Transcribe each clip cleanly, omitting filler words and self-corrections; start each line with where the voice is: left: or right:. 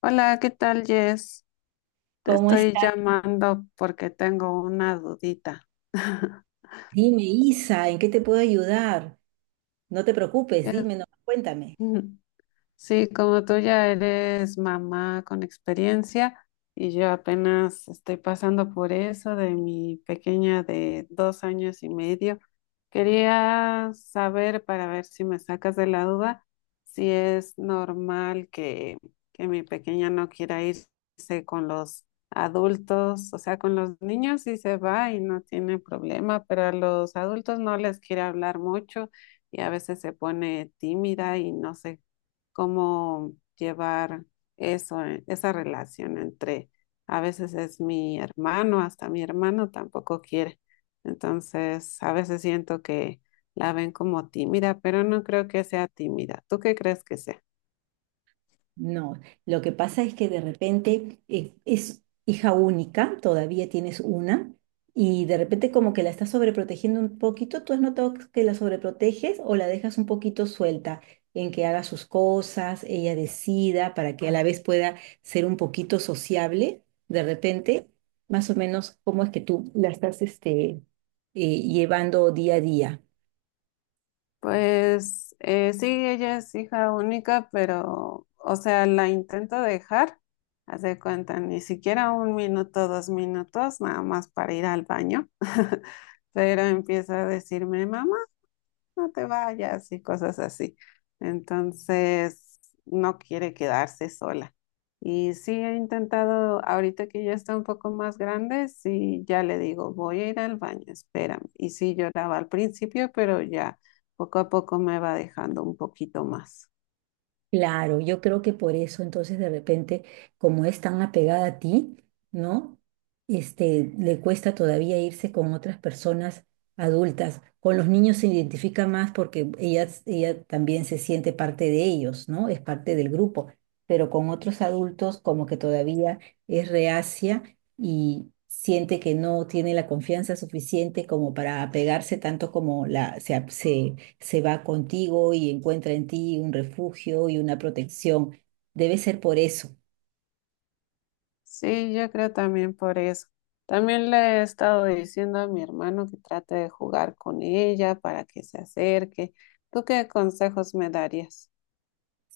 left: Hola, ¿qué tal, Jess? Te
right: ¿Cómo
left: estoy
right: estás?
left: llamando porque tengo una dudita.
right: Dime, Isa, ¿en qué te puedo ayudar? No te preocupes,
left: Eh,
right: dime, no, cuéntame.
left: Sí, como tú ya eres mamá con experiencia y yo apenas estoy pasando por eso de mi pequeña de 2 años y medio, quería saber para ver si me sacas de la duda si es normal que mi pequeña no quiera irse con los adultos, o sea, con los niños sí se va y no tiene problema, pero a los adultos no les quiere hablar mucho y a veces se pone tímida y no sé cómo llevar eso, esa relación entre, a veces es mi hermano, hasta mi hermano tampoco quiere. Entonces, a veces siento que la ven como tímida, pero no creo que sea tímida. ¿Tú qué crees que sea?
right: No, lo que pasa es que de repente es hija única, todavía tienes una, y de repente como que la estás sobreprotegiendo un poquito. ¿Tú has notado que la sobreproteges o la dejas un poquito suelta en que haga sus cosas, ella decida, para que a la vez pueda ser un poquito sociable? De repente, más o menos, ¿cómo es que tú la estás llevando día a día?
left: Pues sí, ella es hija única, pero, o sea, la intento dejar, haz de cuenta, ni siquiera un minuto, dos minutos, nada más para ir al baño. Pero empieza a decirme, mamá, no te vayas y cosas así. Entonces, no quiere quedarse sola. Y sí he intentado, ahorita que ya está un poco más grande, sí ya le digo, voy a ir al baño, espérame. Y sí lloraba al principio, pero ya poco a poco me va dejando un poquito más.
right: Claro, yo creo que por eso entonces de repente, como es tan apegada a ti, ¿no? Este, le cuesta todavía irse con otras personas adultas. Con los niños se identifica más porque ella también se siente parte de ellos, ¿no? Es parte del grupo. Pero con otros adultos como que todavía es reacia y siente que no tiene la confianza suficiente como para apegarse tanto como la, se va contigo y encuentra en ti un refugio y una protección. Debe ser por eso.
left: Sí, yo creo también por eso. También le he estado diciendo a mi hermano que trate de jugar con ella para que se acerque. ¿Tú qué consejos me darías?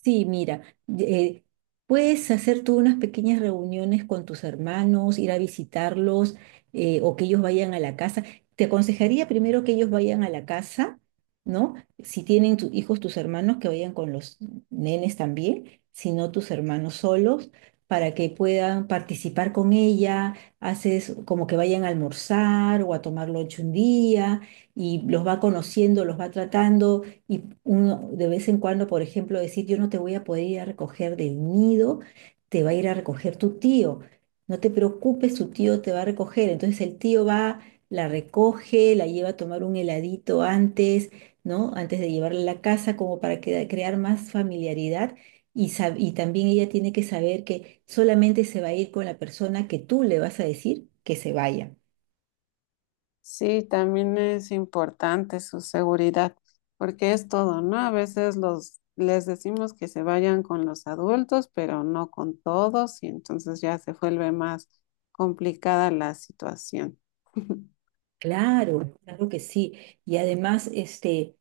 right: Sí, mira, eh, puedes hacer tú unas pequeñas reuniones con tus hermanos, ir a visitarlos o que ellos vayan a la casa. Te aconsejaría primero que ellos vayan a la casa, ¿no? Si tienen tus hijos, tus hermanos, que vayan con los nenes también, si no tus hermanos solos, para que puedan participar con ella. Haces como que vayan a almorzar o a tomar lunch un día y los va conociendo, los va tratando y uno de vez en cuando, por ejemplo, decir, yo no te voy a poder ir a recoger del nido, te va a ir a recoger tu tío. No te preocupes, tu tío te va a recoger. Entonces el tío va, la recoge, la lleva a tomar un heladito antes, ¿no? Antes de llevarla a la casa, como para crear más familiaridad. Y, y también ella tiene que saber que solamente se va a ir con la persona que tú le vas a decir que se vaya.
left: Sí, también es importante su seguridad, porque es todo, ¿no? A veces los les decimos que se vayan con los adultos, pero no con todos, y entonces ya se vuelve más complicada la situación.
right: Claro, claro que sí. Y además, este,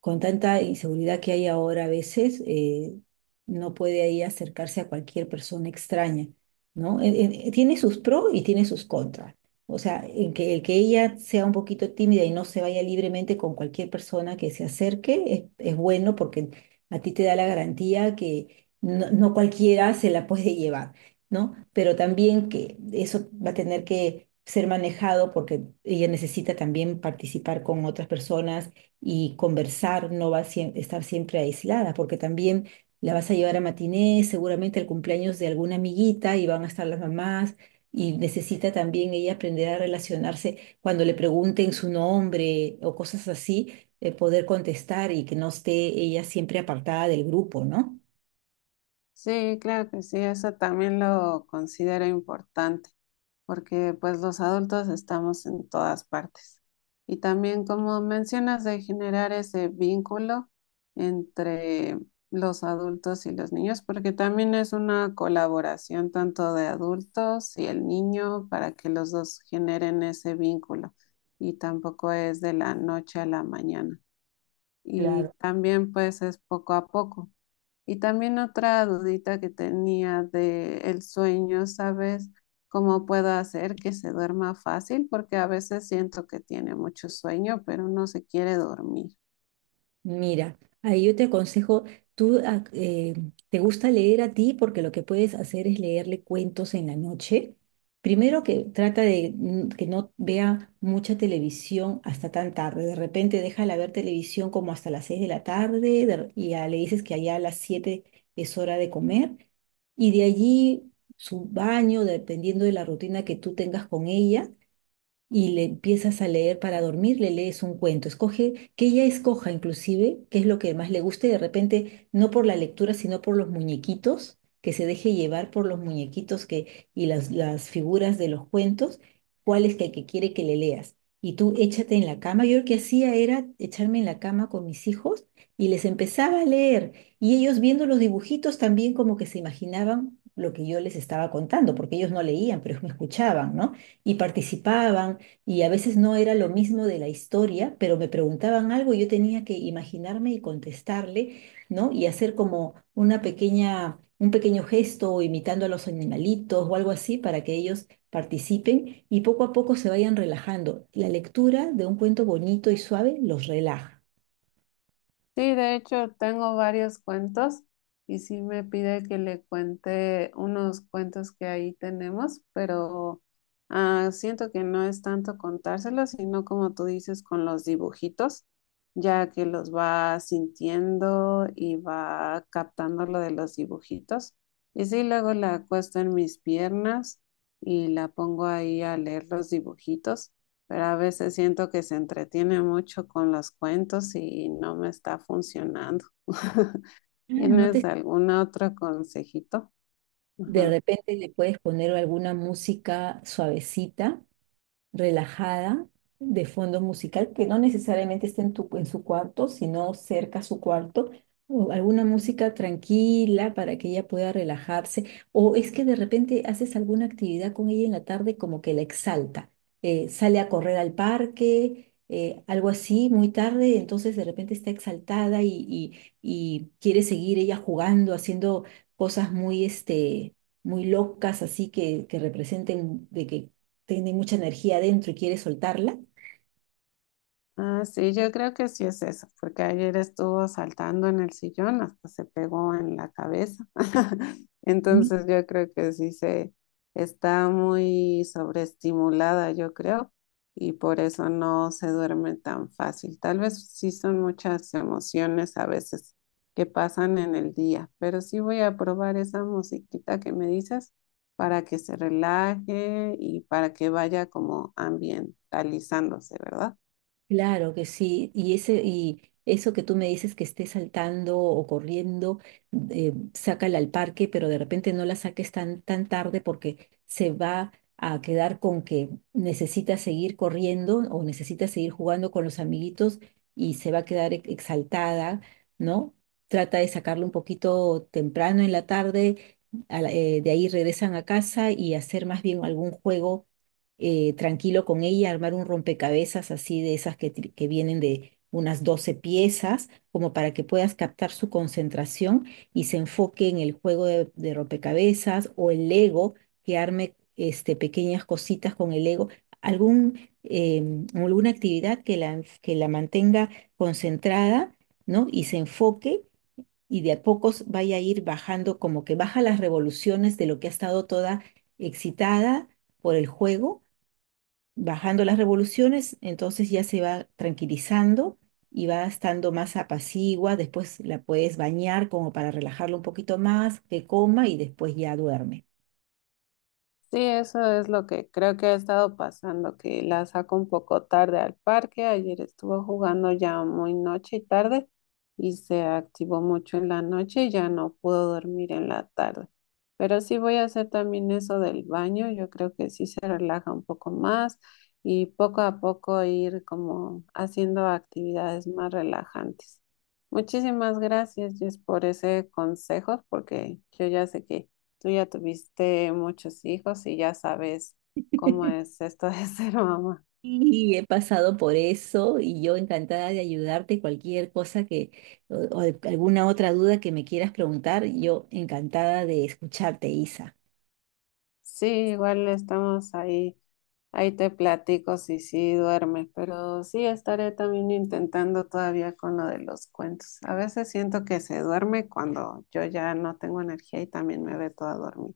right: con tanta inseguridad que hay ahora a veces, no puede ahí acercarse a cualquier persona extraña, ¿no? Tiene sus pros y tiene sus contras. O sea, el que ella sea un poquito tímida y no se vaya libremente con cualquier persona que se acerque es bueno porque a ti te da la garantía que no cualquiera se la puede llevar. ¿No? Pero también que eso va a tener que ser manejado porque ella necesita también participar con otras personas y conversar, no va a estar siempre aislada, porque también la vas a llevar a matinés, seguramente al cumpleaños de alguna amiguita y van a estar las mamás. Y necesita también ella aprender a relacionarse cuando le pregunten su nombre o cosas así, poder contestar y que no esté ella siempre apartada del grupo, ¿no?
left: Sí, claro que sí, eso también lo considero importante, porque pues los adultos estamos en todas partes. Y también, como mencionas, de generar ese vínculo entre los adultos y los niños, porque también es una colaboración tanto de adultos y el niño para que los dos generen ese vínculo. Y tampoco es de la noche a la mañana. Y
right: Claro.
left: también pues es poco a poco. Y también otra dudita que tenía de el sueño, ¿sabes cómo puedo hacer que se duerma fácil? Porque a veces siento que tiene mucho sueño, pero no se quiere dormir.
right: Mira, ahí yo te aconsejo, tú, te gusta leer a ti porque lo que puedes hacer es leerle cuentos en la noche. Primero que trata de que no vea mucha televisión hasta tan tarde. De repente déjala ver televisión como hasta las 6 de la tarde y ya le dices que allá a las 7 es hora de comer. Y de allí su baño, dependiendo de la rutina que tú tengas con ella y le empiezas a leer para dormir, le lees un cuento, escoge, que ella escoja inclusive qué es lo que más le guste, de repente no por la lectura, sino por los muñequitos, que se deje llevar por los muñequitos y las figuras de los cuentos, que quiere que le leas. Y tú échate en la cama. Yo lo que hacía era echarme en la cama con mis hijos y les empezaba a leer. Y ellos viendo los dibujitos también como que se imaginaban lo que yo les estaba contando, porque ellos no leían, pero me escuchaban, ¿no? Y participaban y a veces no era lo mismo de la historia, pero me preguntaban algo y yo tenía que imaginarme y contestarle, ¿no? Y hacer como una pequeña, un pequeño gesto o imitando a los animalitos o algo así para que ellos participen y poco a poco se vayan relajando. La lectura de un cuento bonito y suave los relaja.
left: Sí, de hecho tengo varios cuentos y sí me pide que le cuente unos cuentos que ahí tenemos, pero siento que no es tanto contárselos, sino como tú dices con los dibujitos, ya que los va sintiendo y va captando lo de los dibujitos. Y sí, luego la acuesto en mis piernas y la pongo ahí a leer los dibujitos, pero a veces siento que se entretiene mucho con los cuentos y no me está funcionando.
right: Ah, no
left: ¿Tienes
right: te,
left: algún otro consejito?
right: de
left: Ajá.
right: repente le puedes poner alguna música suavecita relajada de fondo musical que no necesariamente esté en en su cuarto, sino cerca a su cuarto, o alguna música tranquila para que ella pueda relajarse, o es que de repente haces alguna actividad con ella en la tarde como que la exalta, sale a correr al parque, algo así, muy tarde, entonces de repente está exaltada y quiere seguir ella jugando, haciendo cosas muy, este, muy locas, así que representen de que tiene mucha energía adentro y quiere soltarla.
left: Ah, sí, yo creo que sí es eso, porque ayer estuvo saltando en el sillón, hasta se pegó en la cabeza.
right: Mm.
left: Entonces yo creo que sí se está muy sobreestimulada, yo creo, y por eso no se duerme tan fácil. Tal vez sí son muchas emociones a veces que pasan en el día, pero sí voy a probar esa musiquita que me dices para que se relaje y para que vaya como ambientalizándose, ¿verdad?
right: Claro que sí, y eso que tú me dices que esté saltando o corriendo, sácala al parque, pero de repente no la saques tan tarde porque se va a quedar con que necesita seguir corriendo o necesita seguir jugando con los amiguitos y se va a quedar exaltada, ¿no? Trata de sacarlo un poquito temprano en la tarde, de ahí regresan a casa y hacer más bien algún juego tranquilo con ella, armar un rompecabezas así de esas que vienen de unas 12 piezas, como para que puedas captar su concentración y se enfoque en el juego de rompecabezas o el Lego, que arme este, pequeñas cositas con el Lego, algún, alguna actividad que la mantenga concentrada, ¿no? Y se enfoque. Y de a pocos vaya a ir bajando, como que baja las revoluciones de lo que ha estado toda excitada por el juego bajando las revoluciones, entonces ya se va tranquilizando y va estando más apacigua, después la puedes bañar como para relajarlo un poquito más, que coma y después ya duerme.
left: Sí, eso es lo que creo que ha estado pasando, que la saco un poco tarde al parque. Ayer estuvo jugando ya muy noche y tarde y se activó mucho en la noche y ya no pudo dormir en la tarde. Pero sí voy a hacer también eso del baño. Yo creo que sí se relaja un poco más y poco a poco ir como haciendo actividades más relajantes. Muchísimas gracias, Jess, por ese consejo, porque yo ya sé que tú ya tuviste muchos hijos y ya sabes cómo es esto de ser mamá.
right: Y he pasado por eso y yo encantada de ayudarte, cualquier cosa que o alguna otra duda que me quieras preguntar, yo encantada de escucharte, Isa.
left: Sí, igual estamos ahí, ahí te platico si sí duermes, pero sí estaré también intentando todavía con lo de los cuentos. A veces siento que se duerme cuando yo ya no tengo energía y también me ve toda dormida.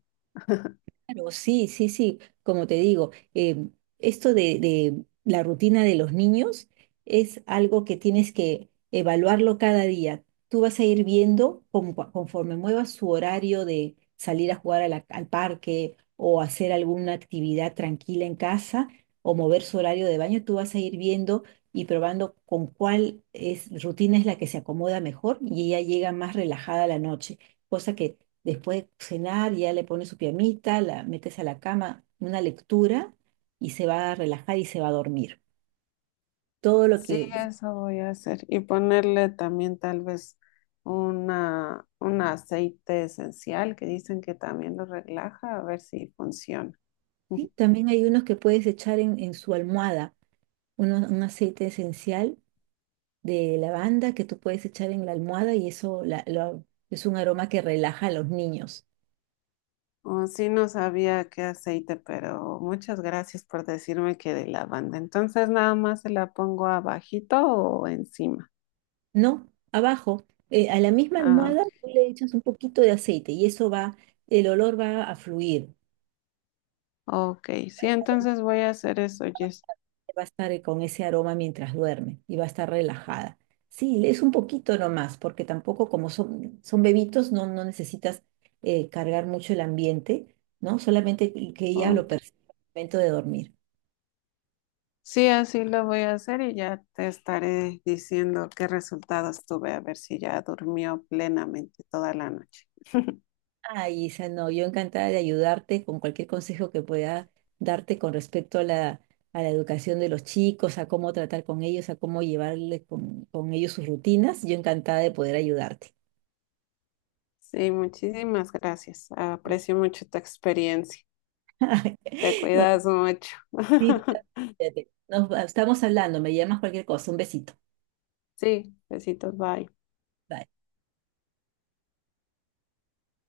right: Claro, sí, sí, sí, como te digo, em, esto de la rutina de los niños es algo que tienes que evaluarlo cada día. Tú vas a ir viendo conforme muevas su horario de salir a jugar a la- al parque o hacer alguna actividad tranquila en casa o mover su horario de baño, tú vas a ir viendo y probando con rutina es la que se acomoda mejor y ella llega más relajada a la noche, cosa que después de cenar, ya le pones su piamita, la metes a la cama, una lectura y se va a relajar y se va a dormir. Todo lo
left: Sí,
right: que...
left: eso voy a hacer y ponerle también tal vez una, un aceite esencial que dicen que también lo relaja, a ver si funciona. Ujú.
right: Sí, también hay unos que puedes echar en su almohada, un aceite esencial de lavanda que tú puedes echar en la almohada y eso es un aroma que relaja a los niños.
left: Oh, sí, no sabía qué aceite, pero muchas gracias por decirme que de lavanda. Entonces, nada más se la pongo abajito o encima.
right: No, abajo, a la misma
left: Ah,
right: almohada tú le echas un poquito de aceite y eso va, el olor va a fluir,
left: ok, sí, entonces voy a hacer eso, Jess.
right: va a estar con ese aroma mientras duerme y va a estar relajada. Sí, es un poquito nomás, porque tampoco como son bebitos, no necesitas cargar mucho el ambiente, ¿no? Solamente que ella lo perciba al momento de dormir.
left: Sí, así lo voy a hacer y ya te estaré diciendo qué resultados tuve, a ver si ya durmió plenamente toda la noche.
right: Ay, Isa, no, yo encantada de ayudarte con cualquier consejo que pueda darte con respecto a la educación de los chicos, a cómo tratar con ellos, a cómo llevarle con ellos sus rutinas. Yo encantada de poder ayudarte.
left: Sí, muchísimas gracias. Aprecio mucho tu experiencia. Te
right: Nos
left: cuidas mucho.
right: sí, totalmente. Nos estamos hablando, me llamas cualquier cosa. Un besito.
left: Sí, besitos, bye.
right: Bye.